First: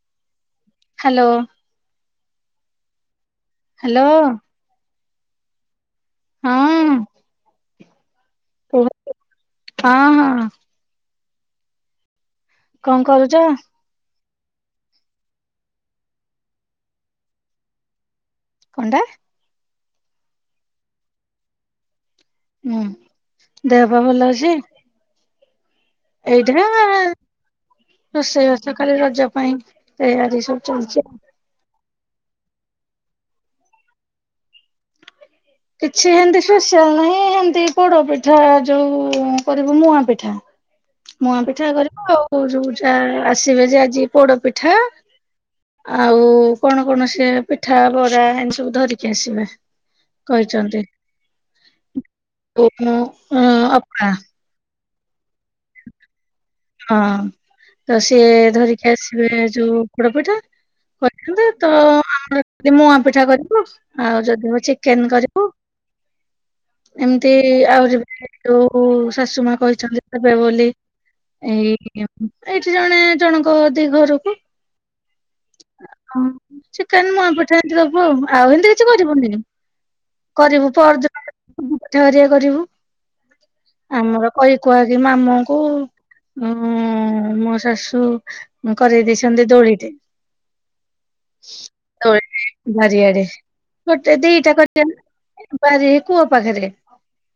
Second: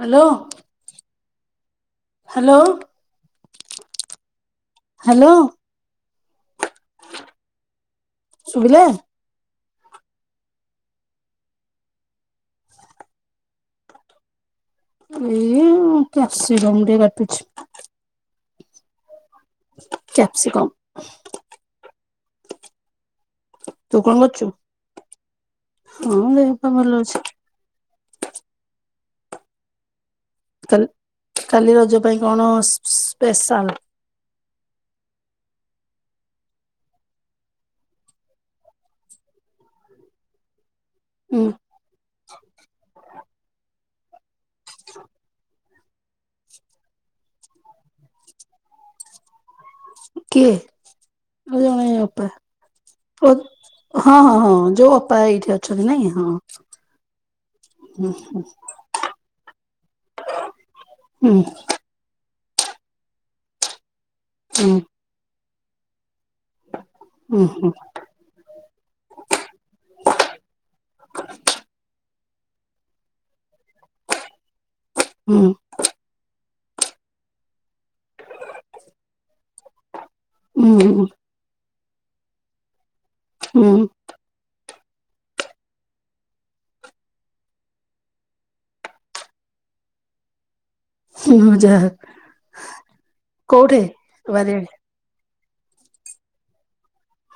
Hello. Hello. Hello. Hello. Hello. ହଁ। ଶୁଭିଲା? କୁହ ହଁ ହଁ। କଣ କରୁଛ? ଏଇ କ୍ୟପ୍ସି କମ୍ ଟିକେ କାଟୁଛି। କଣ ଟା? କ୍ୟାପ୍ସିକମ୍। ହୁଁ ଦେହ ତୁ ପା କଣ ଭଲ କରୁଛୁ? ଅଛି? ହଁ ଦେହ ଏଇଟା ପା ଭଲ ଅଛି ରୋଷେଇ ବାସ କାଲି ରଜ ପାଇଁ ଏୟା ଡିସ। ସ କାଲି ଚାଲଛି। କାଲି ରଜ ପାଇଁ କଣ ସ୍ପି ସ୍ପୀ ସ୍ପେଶାଲ? କିଛି ଏମତି ସ୍ପସିଆଲ ନାହିଁ ଏମତି ପୋଡ ପିଠା ଯୋଉ କରିବୁ ମୁୂଆ ପିଠା। ହ ମୁଆଁ ପିଠା କରିବ ଆଉ ଯୋଉ ଯା ଆସିବେ ଯେ ଆଜି ପୋଡ ପିଠା। ଆଉ କଣ କଣ ସେ ପିଠା ବରା ଏମିତି ସବୁ ଧରିକି ଆସିବେ। କହିଛନ୍ତି। ଆ ଜଣେ ଅପା ଓ ମୁଁ ପ ଅପା ହଁ ହଁ ହଁ ଯୋଉ ଅପାୟ ଏଇଠି ଅଛ ହଁ ତ ହୁଁ ସିଏ ଧରିକି ଆସିବେ ଯୋଉ ପୋଡ ପିଠା। ହୁଁ କହିଥା ତ ଆମର ଯି ମୁଆଁ ପିଠା କରିବୁ ଆଉ ଯଦି ହୁଁ ଚିକେନ କରିବୁ। ଏମିତି ହୁଁ ଆହୁରି ଯୋଉ ଶାଶୁ ମା କହିଛନ୍ତି ଦେବେ ବୋଲି। ଏଇ ଏଇଠି ଜଣେ ଜଣଙ୍କ ଦି ଘରକୁ। ହୁଁ। ହଁ ଚିକେନ ମୁଁଆଁ ପିଠା ଏମିତି ଦବୁ ଆଉ ଏମିତି କିଛି କରିବନିି। ହୁଁ କରିବୁ ହୁଁ ପରଦିନଠ ପିଠା ହରୀକା କରିବୁ ହୁଁ ଆମର କଇ କୁଆ ଯେ ମାମୁଙ୍କୁ ଓ ମୋ ଶାଶୁ କରେଇ ଦେଇଛନ୍ତି ଦୋଳିଟେ। ହୁଁ ଯାହା ତ ଏଟି ବାରିଆଡେ କୋଉଠି ଗୋଟେ ଦିଟା ବାରିଆଡେ କରିଛନ୍ତି। ପରି ଏ କୁହ ପାଖରେ।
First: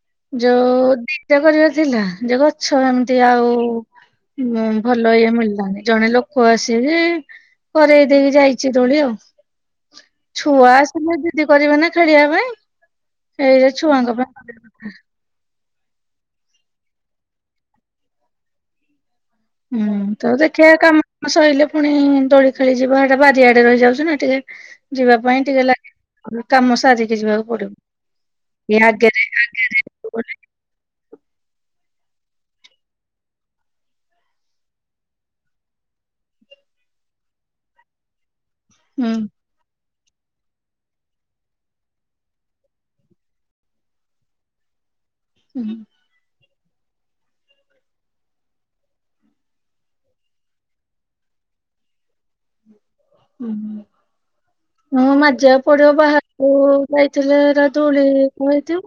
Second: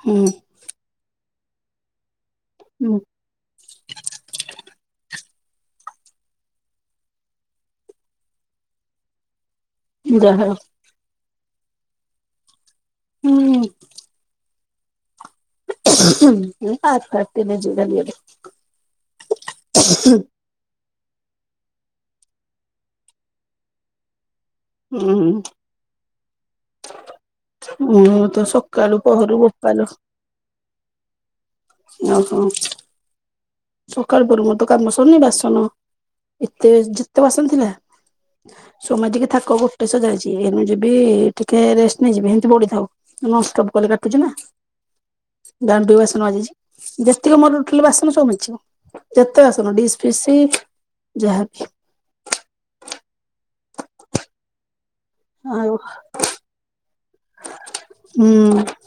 ହୁଁ। ଯୋଉ ଦିଟା କରିବା ଥିଲା ଯେଉ ଗଛ ହୁଁ ଏମିତି ଆଉ। ହଁ ଭଲ ଇଏ ମିଳିଲାନି ଜଣେ ଲୋକ ଆସିବେ କରେଇ ଦେଇକି ଯାଇଛି ଦୋଳି ଆଉ। ଯାହା ହଉ ଛୁଆ ଆସିଲେ ଜିଦି କରିବେ ନା ଖେଳିବା ପାଇଁ ସେଇ ଛୁଆଙ୍କ ପାଇଁ। ହୁଁ [inaudible] [unintelligible] ହୁଁ ତମେ? ଖିଆ କାମ ମ ସଇଲେ ପୁଣି ଦୋଳି ଖେଳିଯିବା ହେଟା ବାରିଆଡେ ରହିଯାଉଛି ନା ଟିକେ- ଯିବା ପାଇଁ ଟିକେ ଲାଗେ। ମୋର ତ ଏ ସକାଳୁ ଆଗରେ ପହଁରୁ ବୋପାଲୋ ଗଲେ ଆଉ କଣ? ସକାଳୁ ପହଁରୁ ମୋର ତ କାମ ସରୁନି ବାସନ ଏତେ ଯେତେ ବାସନ ଥିଲା। ସବୁ ହୁଁ ମାଜିକି ଥାକ ଗୋଟେ ଶଯାହେଇଛି ଏଇନା ଯିବି ଟିକେ ରେଷ୍ଟ ନେଇଯିବି ହେମିତି ପଡ଼ିଥାଉ ନନଷ୍ଟପ୍ କଲେ କାଟୁଚି ନା ହୁଁ। ଦାଣ୍ଡକୁ ଆ ବାସନ ମାଜିଛି ଯେତିକ ମୋର ଟୋଟାଲ ବାସନ ସବୁ ମାଜିଛି। ଯେତେ ବାସନ ଡିସ୍ ଫିସ୍ ଯାହାବି ଉଁ ହୁଁ ମୁଁ ମାଜିବାକୁ ଆଉ ପଡ଼ିବ ବାହାରକୁ ଯାଇଥିଲେ ହେରା ଧୂଳି ହୁଁ ଧୂଳିଟା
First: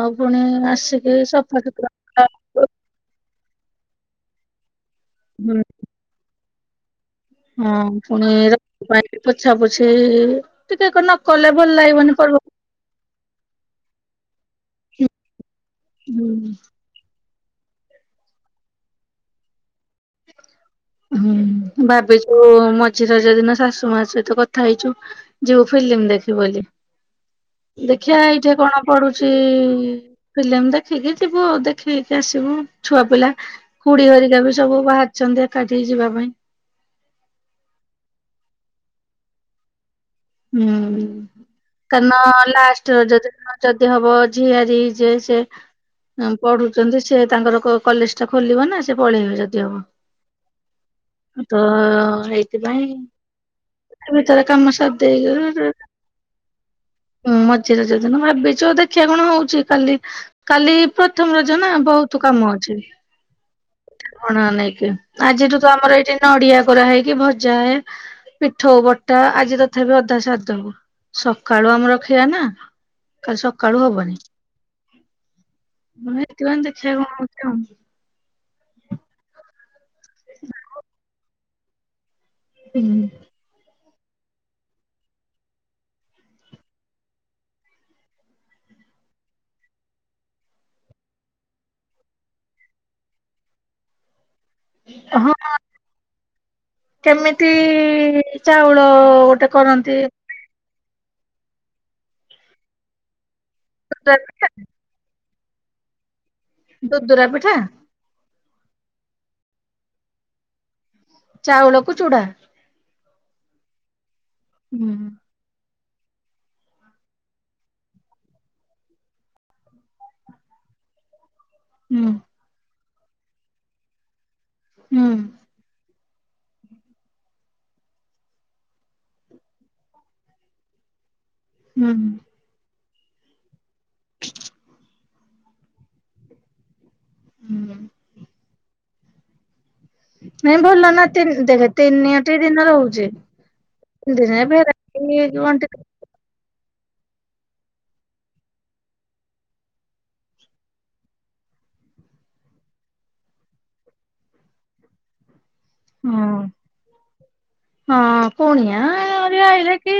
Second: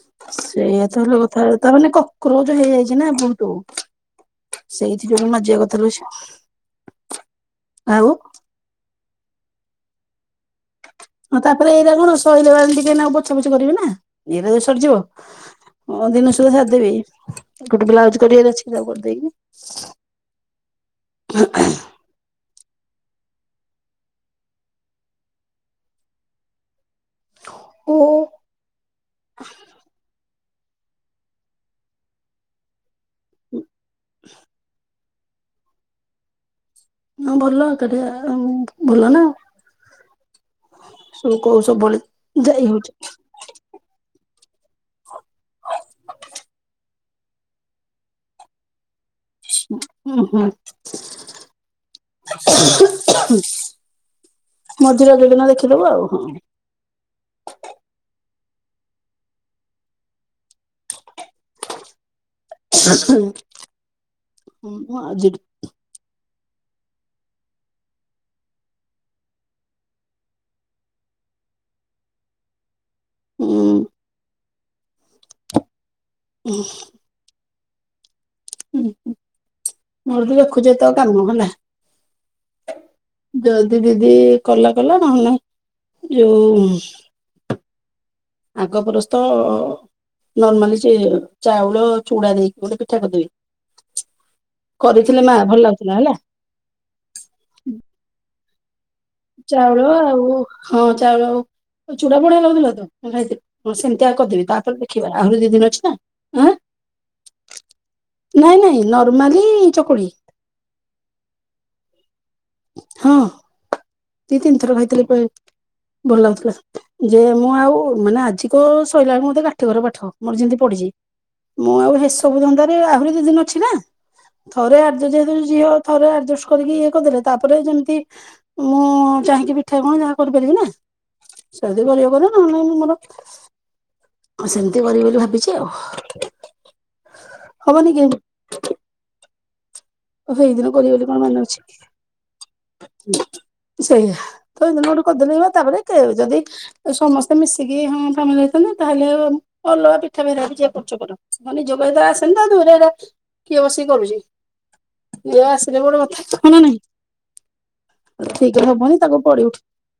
ଆଉ ପୁଣି ସେଇଆ ତ ହେଲା ଆସିକି କଥା ତା ସଫାସୁତୁରା ହୁଁ [unintelligible] ହଁ ଆଉ ପୁଣି ର ଭାଇ ପୋଛା ପୁଛି ଆଉ ତାପରେ ଏଇରା କଣ ସଇଲା ବେଳେ ଟିକେ ଏଇନା ପୋ ପୋଛା ପୁଛି କରିବି ନା ଏଇନାକେ ସରିଯିବ ପହରଦିନ [unintelligible] ହୁଁ। ସାରିଦେବି। ଗୋଟେ ବ୍ଲାଉଜ କରିବାର ଅଛି ତାକୁ କରିଦେଇକି ହୁଁ ଭାବିଚୁ ମଝି ରଜ ଦିନ ଶାଶୁ ମା ସହିତ କଥା ହେଇଛୁ। ଯିବୁ ଫିଲ୍ମି ଦେଖିବୁ ବୋଲି ଓ ଦେଖିଆ ଏଇଠି କଣ ପଡ଼ୁଚି। ଫିଲ୍ମି ଦେଖିକି ଯିବୁ ଦେଖିକି ଆସିବୁ ଛୁଆ ପିଲା ଖୁଡି ହରିକା ବି ସବୁ ବାହାରିଛନ୍ତି ଏକାଠି ହେଇ ଯିବା ପାଇଁ। ହଁ ଭଲ ଏକାଠିଆ ଆଉ ଭଲ ନା। ହୁଁ ସବୁ କଉ ସବୁବେଳେ କାରଣ ଯାଇ ହଉଛି ଲାଷ୍ଟ ରଜ ଦିନ ଯଦି ହବ ଝିଆରି ଯେ ସେ ପଢୁଛନ୍ତି ସେ ତାଙ୍କର କ କଲେଜଟା ଖୋଲିବ ନା ସେ ପଳେଇବେ ଯଦି ହବ। ହୁଁ ହୁଁ ତ ହେଇଥିପାଇଁ ତା ଭିତରେ କାମ ସା ମଝି ରଜ ଦେଇକି ଦିନ ନା ସେ ଦେଖିଦବୁ ଆଉ ହଁ। ହୁଁ ମଝି ରଜ ଦିିନ ଭାବିଛୁ ଦେଖିବା କଣ ହଉଛି କାଲି। କାଲି ପ୍ରଥମ ରଜ ନା ବହୁତ କାମ ଅଛି। [unintelligible] ନେଇକି ଆଜି ଆଜିଠୁ ତ ଆମର ଏଇଠି ନଡିଆ କୋରା ହେଇକି ଭଜାଏ ପିଠୋଉ ବଟା ଆଜିର ତଥାପି ଅଧା ସାରିଦବୁ ସକାଳୁ ଆମର ଖିଆ ନା। କାଲି ହୁଁ ସକାଳୁ ହବନି। ମୁଁ [unintelligible] ହେଥିପାଇଁ ଦେଖିଆ କଣ ହଉଚି ଆଉ। ଉଁ ହୁଁ ମୋର ବି [unintelligible] ଏଇତ କାମ ହେଲା। [inaudible] ଯଲ୍ଦି ଦିଦି କଲା କଲା ନହେଲେ ନାହିଁ। ଯୋଉ ଆଙ୍କ ପରସ୍ତ ନର୍ମାଲି ସେ ଚାଉଳ ଚୂଡା ଦେଇକି ଗୋଟେ ପିଠା କରିଦେବି। କରିଥିଲେ ହଁ ମା ଭଲ ଲାଗୁଥିଲା ହେଲା। କେମିତି ଚାଉଳ ଗୋଟେ ଚାଉଳ କରନ୍ତି ଆଉ ହଁ ଚାଉଳ ଆଉ ଆଉ ଚୁଡା ଫୂଡ଼ା ଖାଉଥିଲ ତ ହଁ ଖାଇଥିଲି। ହଁ ସେମିତିଆ କରିଦେବି ତାପରେ ଦେଖିବା ଆହୁରି ଦି ଦିନ ଅଛି ନାଁ। ଦୁଦୁରା ପିଠା। ନାଇଁ ନାଇଁ ନର୍ମାଲି ଚକୁଳି ଚାଉଳକୁ ଚୁଡା। ହଁ ଦି ତିନିଥର ହୁଁ କହିଥିଲେ ଭଲ ଲାଗୁଥିଲା। ଯେ ମୁଁ ଆଉ ମାନେ ଆଜି କ ସରିଲା ବଳେ ମତେ କାଠି କର ପାଠ ମୋର ଯେମିତି ପଢିଛି। ମୁଁ ଆଉ ହୁଁ ହେସବୁ ଧନ୍ଦାରେ ଆହୁରି ଦି ଦିନ ଅଛି ନା ଥରେ ଆର୍ ହୁଁ ଯେତୁ ଝିଅ ଥରେ ଆଡଜଷ୍ଟ କରିକି ଇଏ କରିଦଲେ ତାପରେ ଯେମିତି ମୁଁ ଚାହିଁକି ପିଠା କଣ ଯାହା କରିପାରିବି ନା [unintelligible] ହୁଁ ନ ନାଇ ମୁଁ ମୋର ସେମିତି କରିବି ବୋଲି ଭାବିଛି ଆଉ। ହୁଁ ହବ ନିକି। ଓଃ ହେଇ ନାଇଁ ଦିନ କରିବ ଭଲ ନା ବୋଲି କଣ ତିନି ଦେଖେ ମାନେଅଛି। ତିନିଟି ଦିନ ରହୁଛି ସେଇଆ ଦିନେ ତ ଗୋଟେ ଭେରାଇଟି କରିଦିନେଇବା କଣଟି ତାପରେ ଯଦି। ସମସ୍ତେ ମିଶିକି ହଁ ଫାମିଲ ଯାଇଛନ୍ତି ତାହେଲେ ଆଉ। ଅଲଗା ପିଠା ଫ ଯିଏ କରୁଛ କର ନିଜ କହି ତ ଆସନିତା ଦୂରେଇଟା କିଏ ବସିକି କରୁଛି। ଏ ଆସିଲେ ବୋଟେ କଥା ହଁ ନା ନାହିଁ। ହଁ ପୁଣିଆ ତାକୁ ପଡି ଆହିଲେକି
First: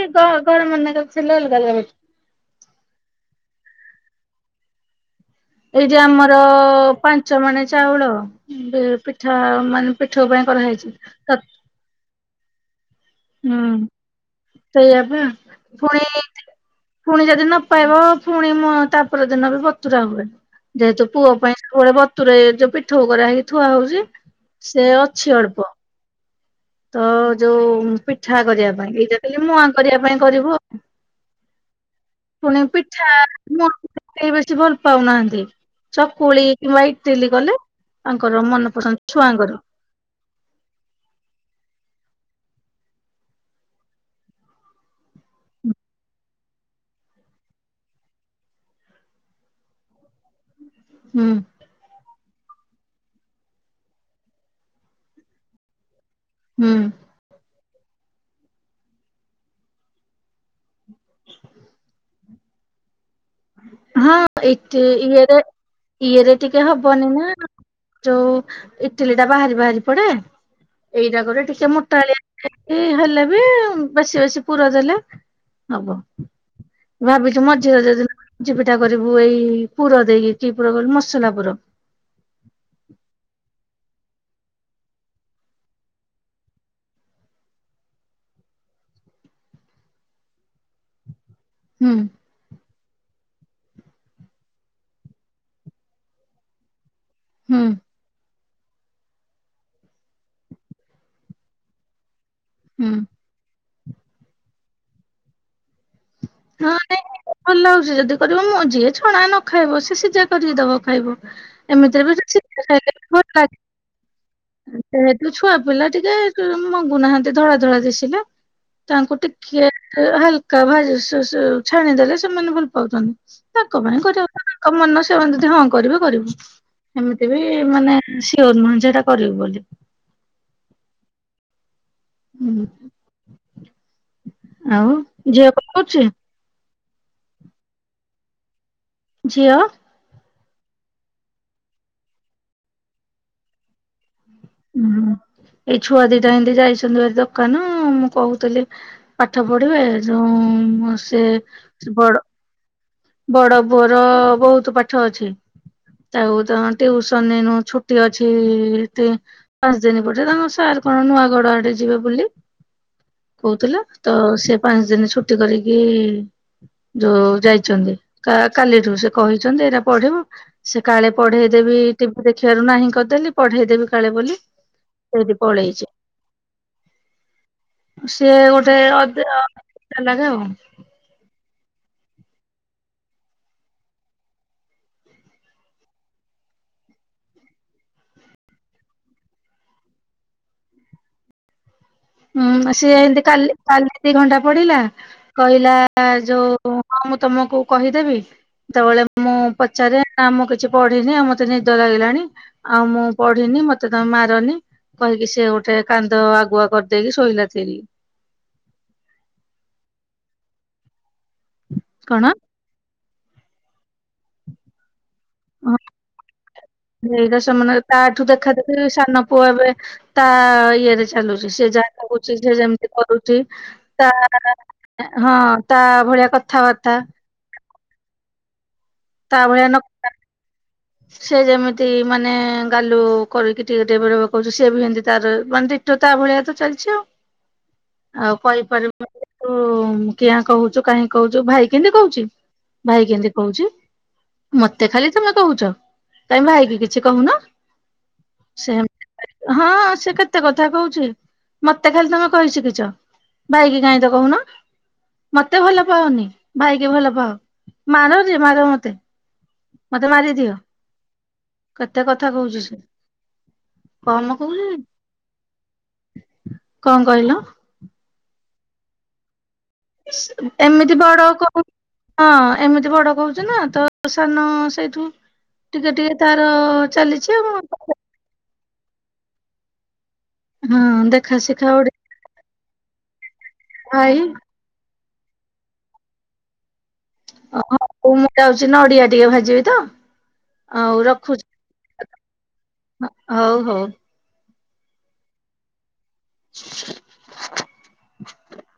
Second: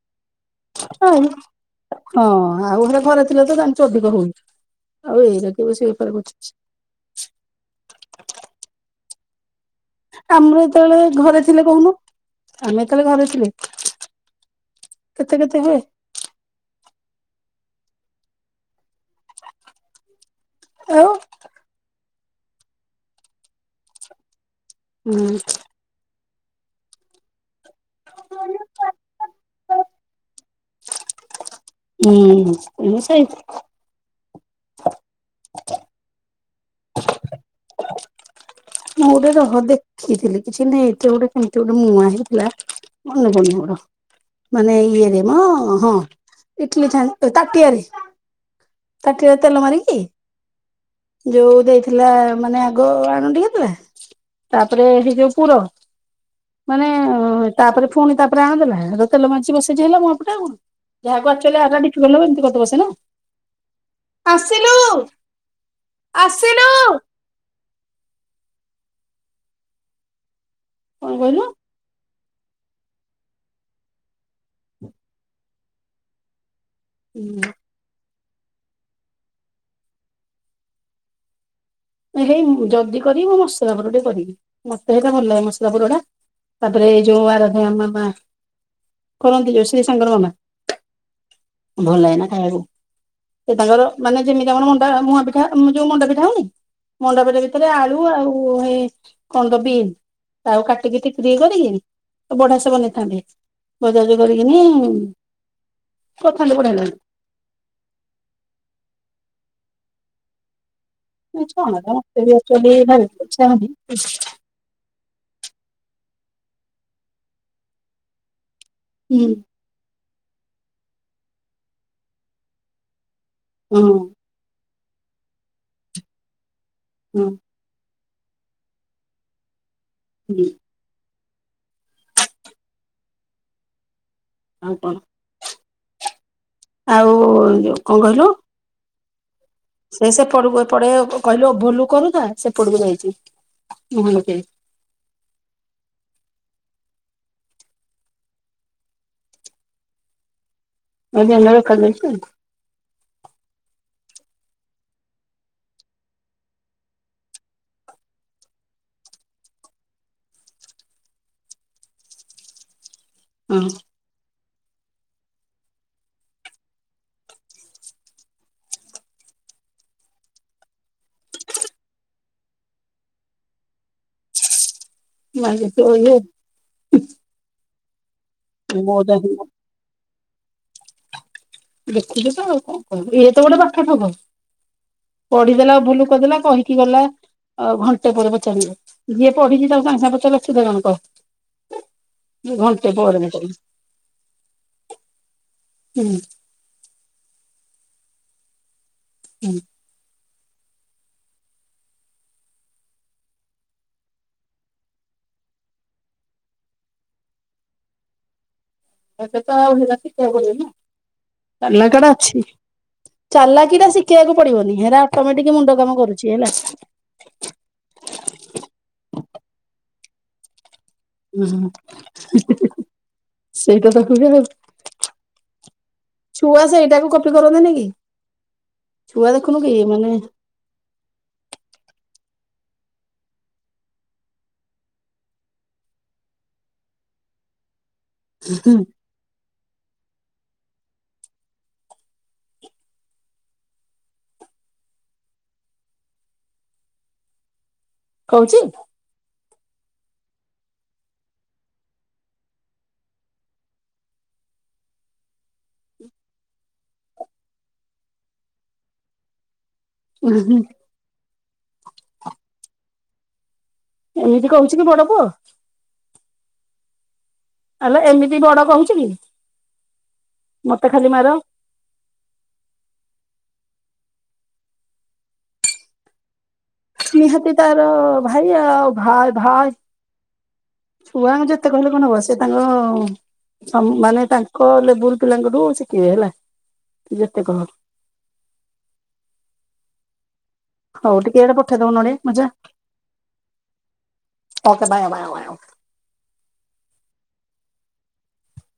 ଘର ମ ଉଠିଲା ଆଉ ଅଲଗା। ହଁ ଆଉ ଘରେ ଘରେ ଥିଲେ ତ ଜାଣିଛ ଅଧିକ ହଉ ଆଉ ଏଇରା କିଏ ବସି ଏଇ ଯେ ବେପାର ଆମର କରୁଛି ପାଞ୍ଚ ମାନେ ଚାଉଳ ପିଠା ମାନେ ପିଠଉ ପାଇଁ ଆମର କରାହେଇଛି। ଯେତେବେଳେ ଘରେ ଥିଲେ କହୁନୁ। ଆମେ ତାହେଲେ ଘରେ ଥିଲେ ହୁଁ ସେୟାପା କେତେ କେତେ ହୁଏ ଫୁଣି ପୁଣି ଯଦି ନପାଇବା ପୁଣି ମ ତା ର ଦିନ ବି ବତୁରା ହୁଏ ଯେହେତୁ ଆଉ ପୁଅ ପାଇଁ ସବୁବେଳେ ବ ତରେ ଯୋଉ ପିଠ କର ହେଇକି ଥୁଆ ହଉଛି ସେ ଅଛି ଅଳ୍ପ ତ ଯୋଉ ପିଠା କରିବା ପାଇଁ ଏଇଟା କହିଲି ମୁ ଆଁ କରିବା ପାଇଁ କରିବୁ। ହୁଁ ପୁଣି ହୁଁ ପିଠା ସେଇ ମ କେହି ବେଶୀ ଭଲ ପାଉନାହାନ୍ତି ଚକୁଳି କିମ୍ବା ଇଟଲି କଲେ ତାଙ୍କର ମନ ମୁଁ ରହ ଦେଖ ଦେଖିଥିଲି କିଛି ନାଇଁ ଏତେ ଗୋଟେ କେମତି ଗୋଟେ ମୁଆଁ ହେଇଥିଲା ମନେ ପଡୁନି ମୋର। ମାନେ ଇଏରେ ମ ହଁ। ଇଟଲିି ଛ ତାଟିଆରେ ତାଟିଆରେ ତେଲ ମାରିକି ହୁଁ ଯୋଉ ଦେଇଥିଲା ମାନେ ଆଗ ଆଣ ଟିକେ ତାପରେ ହେଇଯଉ ପୁର ହୁଁ ମାନେ ତାପରେ ପୁଣି ତାପରେ ଆଣ ଦେଲା ତେଲ ମାଜିି ବସେଇଛିି ହେଲା ମୁଆ ପଟେ ଆଗଣ। ଯାହାକୁ ଅଲ୍କୁଆଲି ବ ଏମିତି କରିଦବ ସେ ନା? ହଁ ଏଠି ଇଏରେ ଇଏରେ ଟିକେ ଆସିଲୁ ହବନି ନା। ଯୋଉ ଇଟିଲି ଟା ବାହାରି ବାହାରି ପଡେ କଣ ଏଇଟା କହିଲୁ କରି ଟିକେ ମୋଟା ଳିଆ ଏଇ ହେଲେ ବି ବେଶୀ ବେଶୀ ପୁର ଦେଲେ ହବ। ଭାବିଛୁ ହୁଁ ମଝିରେ ଯଦିନ ମଞ୍ଝି ପିଠା କରିବୁ ଏଇ ପୁର ଦେଇକି କି ପୁର କୁ ମସଲା ପୁର। ହେଇ ଜଦି କରିବୁ ମସଲା ପୁର କରିବୁ ମତେ ହେଇଟା ଭଲ ଲାଗେ ମସଲା ପୁର ଟା। ତାପରେ ଯୋ ଆରାଧ ଆମ ମା କରନ୍ତି ଯୋ ଶ୍ରୀ ଶଙ୍କର ମାମା ହୁଁ ଭଲାଗନା। ହଉ ସିଏ ତାଙ୍କର ମାନେ ଯେମିତି ଆମର ମଣ୍ଡା ମୁଆଁ ପିଠା ଯୋଉଁ ମଣ୍ଡା ପିଠା ହଉନି ମଣ୍ଡାପିଠା ହୁଁ ଭିତରେ ଆଳୁ ଆଳୁ ଆଉ ହେଁ କଣତ ବିମୀ ତାକୁ କାଟିକି ଟିକି ଟିକି କରିକି। ବଢିଆ ସେ ହୁଁ ବନେଇଥାନ୍ତି। ଭଜାରେ କରିକିନି କୋଥାଲୁ ହଁ ଗୁଡାକ। ନାଇଁ ଭଲ ଲାଗୁଛି ଯଦି କରିବ ମୋ ଯିଏ ଛଣା ନ ଖାଇବ ସିଏ ସିଝା କରିକି ଦବ ଖାଇବ। ନାଇଁ ଛଣା ତ ମୋ ଏମିତିରେ ବି ସିଝା ଆଚ୍ୟୁୟେଲି ଖାଇଲେ ବି ଭଲ ଖାଇବାକୁ ଇଚ୍ଛା ଲାଗେ ହଉନି। ଯେହେତୁ ଛୁଆ ପିଲା ଟିକେ କଁ ମଙ୍ଗୁନାହାନ୍ତି ଧଳା ଧଳା ଦିଶିଲେ। ତାଙ୍କୁ ହୁଁ ଟିକେ ହାଲକା ଭାଜ ସଁ ସଁ ଛାଣିଦେଲେ ସେମାନେ ଭଲ ପାଉଛନ୍ତି। ତାଙ୍କ ହଁ ପାଇଁ କରିବା କଥା ତାଙ୍କ ମନ ସେମାନେ ଯଦି ହଁ କରିବେ କରିବୁ ହଁ ଏମିତି ବି ଏ ମାନେ ସିୟର ନୁହେଁ ଯେ ଏଇଟା କରିବୁ ବୋଲି। ଉଁହୁଁ। ହୁଁ। ଆଉ ଝିଅ କଣ କରୁଛି? ଆଉ ଯୋଉଁ କଣ କହିଲୁ? ଝିଅ? ସେ ସେପଟକୁ ଏପଟେ କହିଲୁ ଭୋଲୁ କରୁଥା ସେପଟକୁ ଯାଇଛି। ମୁହଁ ଲୁଚେଇଁ ଉଁହୁଁ ଏଇ ଛୁଆ ଦିଟା ଏମିତି ଯାଇଛନ୍ତି ବା ଦୋକାନ ମୁଁ କହୁଥିଲି ପାଠ ପଢିବେ ଯୋଉଁ ସେ ମୋ ଦେହ ଦେଖାଯାଉଛି ସେବଡ ବଡ ପୁଅର ବହୁତ ପାଠ ଅଛି। ତାଉ ତ ଟିଉସନ ଏଁନୁ ଛୁଟି ଅଛି ପାଞ୍ଚ ଦିନ ପଟେ ତାଙ୍କର ସାର୍ କଣ ନୂଆଘର ଆଡେ ଯିବେ ବୋଲି। କହୁଥିଲେ ତ ସେ ପାଞ୍ଚ ଦିନ ଛୁଟି କରିକି ଯୋଉଁ ଯାଇ ଛନ୍ତି କା କାଲିଠୁଁ ସେ କହିଛନ୍ତି ଏଇଟା ପଢିବ ସେ କାଳେ ପଢେଇଦେବେ ଟିଭି ଦେଖିବାରୁ ନାହିଁ କରିଦେଲି ପଢେଇଦେବି କାଳେ ବୋଲି। ସେଇଠି ଭାଇ ପଳେଇଛି କତିରେ ପଢିବ। ସିଏ ଗୋଟେ ହଁ ଅଦେ ଅଁ ଡାଲାରେ ଆଉ। ଦେଖୁଛୁ ତ ଆଉ କଣ କିହିବୁ। ଇଏ ତ ଗୋଟେ ପାଠ ଠକ। ପଢିଦେଲା ଭୁଲୁ କରିଦେଲା କହିକି ଗଲା। ଆଉଁ ଘଣ୍ଟେ ପରେ ପଚାରିବ। ଯିଏ ପଢିଛି ତାଙ୍କୁ ସାଙ୍ଗେ ସାଙ୍ଗେ ପଚାରିଲେ ଖୁଦ୍ଧ ଜଣକ। ହୁଁ ସିଏ ଏମିତି କାଲି କାଲି ଦି ଘଣ୍ଟା ପଡିଲା କହିଲା ହୁଁ ଯୋଉଁ। ହଁ ମୁଁ ତମକୁ କହିଦେବି ସେତେବେଳେ ମୁଁ ହୁଁ ପଚା ପଚାର ନାଁ ମୁଁ କିଛି ପଢିନି ଆ ମୋତେ ନିଦ ଲାଗିଲାଣି ଆଉ ମୁଁ ପଢିନି ମୋତେ ତମେ ମାରନି କହିକି ସିଏ ଗୋଟେ କାନ୍ଦ ଆଗୁଆ କରିଦ ଦେଇକି ଶୋଇଲା ଥିରିକି। ତତେ ତ ଆଉଁ ହେଲା ଶୀତ କରିବନି ତାଲା ଟା କଣ ଅଛି। ଚାର୍ଲହାକି ଟା ଶିଖେଇବାକୁ ପଡିବନି ହେରା ଅଟୋମେଟିକ ମୁଣ୍ଡ କାମ କରୁଛି ହେଲା। ନିଜ ସାମ୍ନା ରେ ତାଠୁ ଦେଖା ଦେଖି ସାନ ପୁଅ ଏବେ ତା ଇଏରେ ଚାଲୁଛି ସେ ହୁଁ ଯାହା କହୁଛି ସେ ଯେମିତି କରୁଛି ସେଇଟା ତ ତା ହୁଏ ଆଉ ଆଁ ଆଁ ହଁ ତା ଭଳିଆ ଛୁଆ କଥାବାର୍ତ୍ତା ସେଇଟାକୁ କପି କରନ୍ତିନି କି ଛୁଆ ତା ଦେଖୁନୁ ଭଳିଆ କି ନ ମାନେ ସେ ଯେମିତି ମାନେ ଗାଲୁ କରିକି ଟିକେ ବେଳେ ବେଳେ କରୁଚି ସେ ବି ଏମିତି ତାର ମାନେ ଡିଟୋ ତା ଭଳିଆ ତ ଚାଲିଛି ଆଉଁ। ଆଉ କହିପାରିବୁ [inaudible] ହଁ, କିଆଁ କହୁଚୁ, କାହିଁ କହୁଚୁ, ଭାଇ କେମିତି କହୁଚି, ଭାଇ କେମିତି କହୁଚି? ମତେ ଖାଲି ତମେ କହୁଚ, କାଇଁ ଭାଇକି କିଛି କହୁନ, କହୁଛି ସେ ହଁ, ସେ କେତେ କଥା କହୁଚି, ମତେ ଖାଲି ତମେ କହି ଶିଖିଚ। ଭାଇ କିି କାଇଁ ତ କହୁନ? ମତେ ଭଲ ପାଅନି, ଭାଇକି ଭଲ ପାଅ, ମାର ଯେ ମାର ମତେ। ମତେ ମାରିଦିଅ, କେତେ କଥା କହୁଚି ସେ। କମ୍ ଏମିତି କୁହେ, କହୁଛି କି ବଡ ପୁଅ କଣ କହିଲ? ଆଲୋ ଏମିତି ବଡ କହୁଚି କି? ମତେ ଏମିତି ଖାଲି ବଡ ମାର କହୁ ହଁ ଏମିତି ବଡ କହୁଚି ନା, ତ ସାନ ସେଇଠୁ ଟିକେ ଟିକେ ତାର ଚାଲିଛି ଆଉ ନିହାତି ତାର ଭାଇ ଆଉ, ଭାଇ ଭାଇ ହଁ ଦେଖା ଛୁଆଙ୍କୁ ଶିଖା ଯେତେ କହିଲେ ଗୋଟେ କଣ ହବ? ସେ ତାଙ୍କ, ଭାଇ ମାନେ ତାଙ୍କ ଲେବୁଲ୍ ପିଲାଙ୍କଠୁ ଶିଖିବେ ହେଲା। ଯେତେ କହ ହଉ ମୁଁ ଯାଉଚି ନଡିଆ ଟିକେ ଭାଜିବି ତ ଆଉ ହଉ ଟିକେ ରଖୁଚି, ଏଇଟା ପଠେଇଦବ ନଡିଆ ମଜା ହଉ ହଉ ଓକେ ବାୟ ବାୟ ବାୟ। [unintelligible]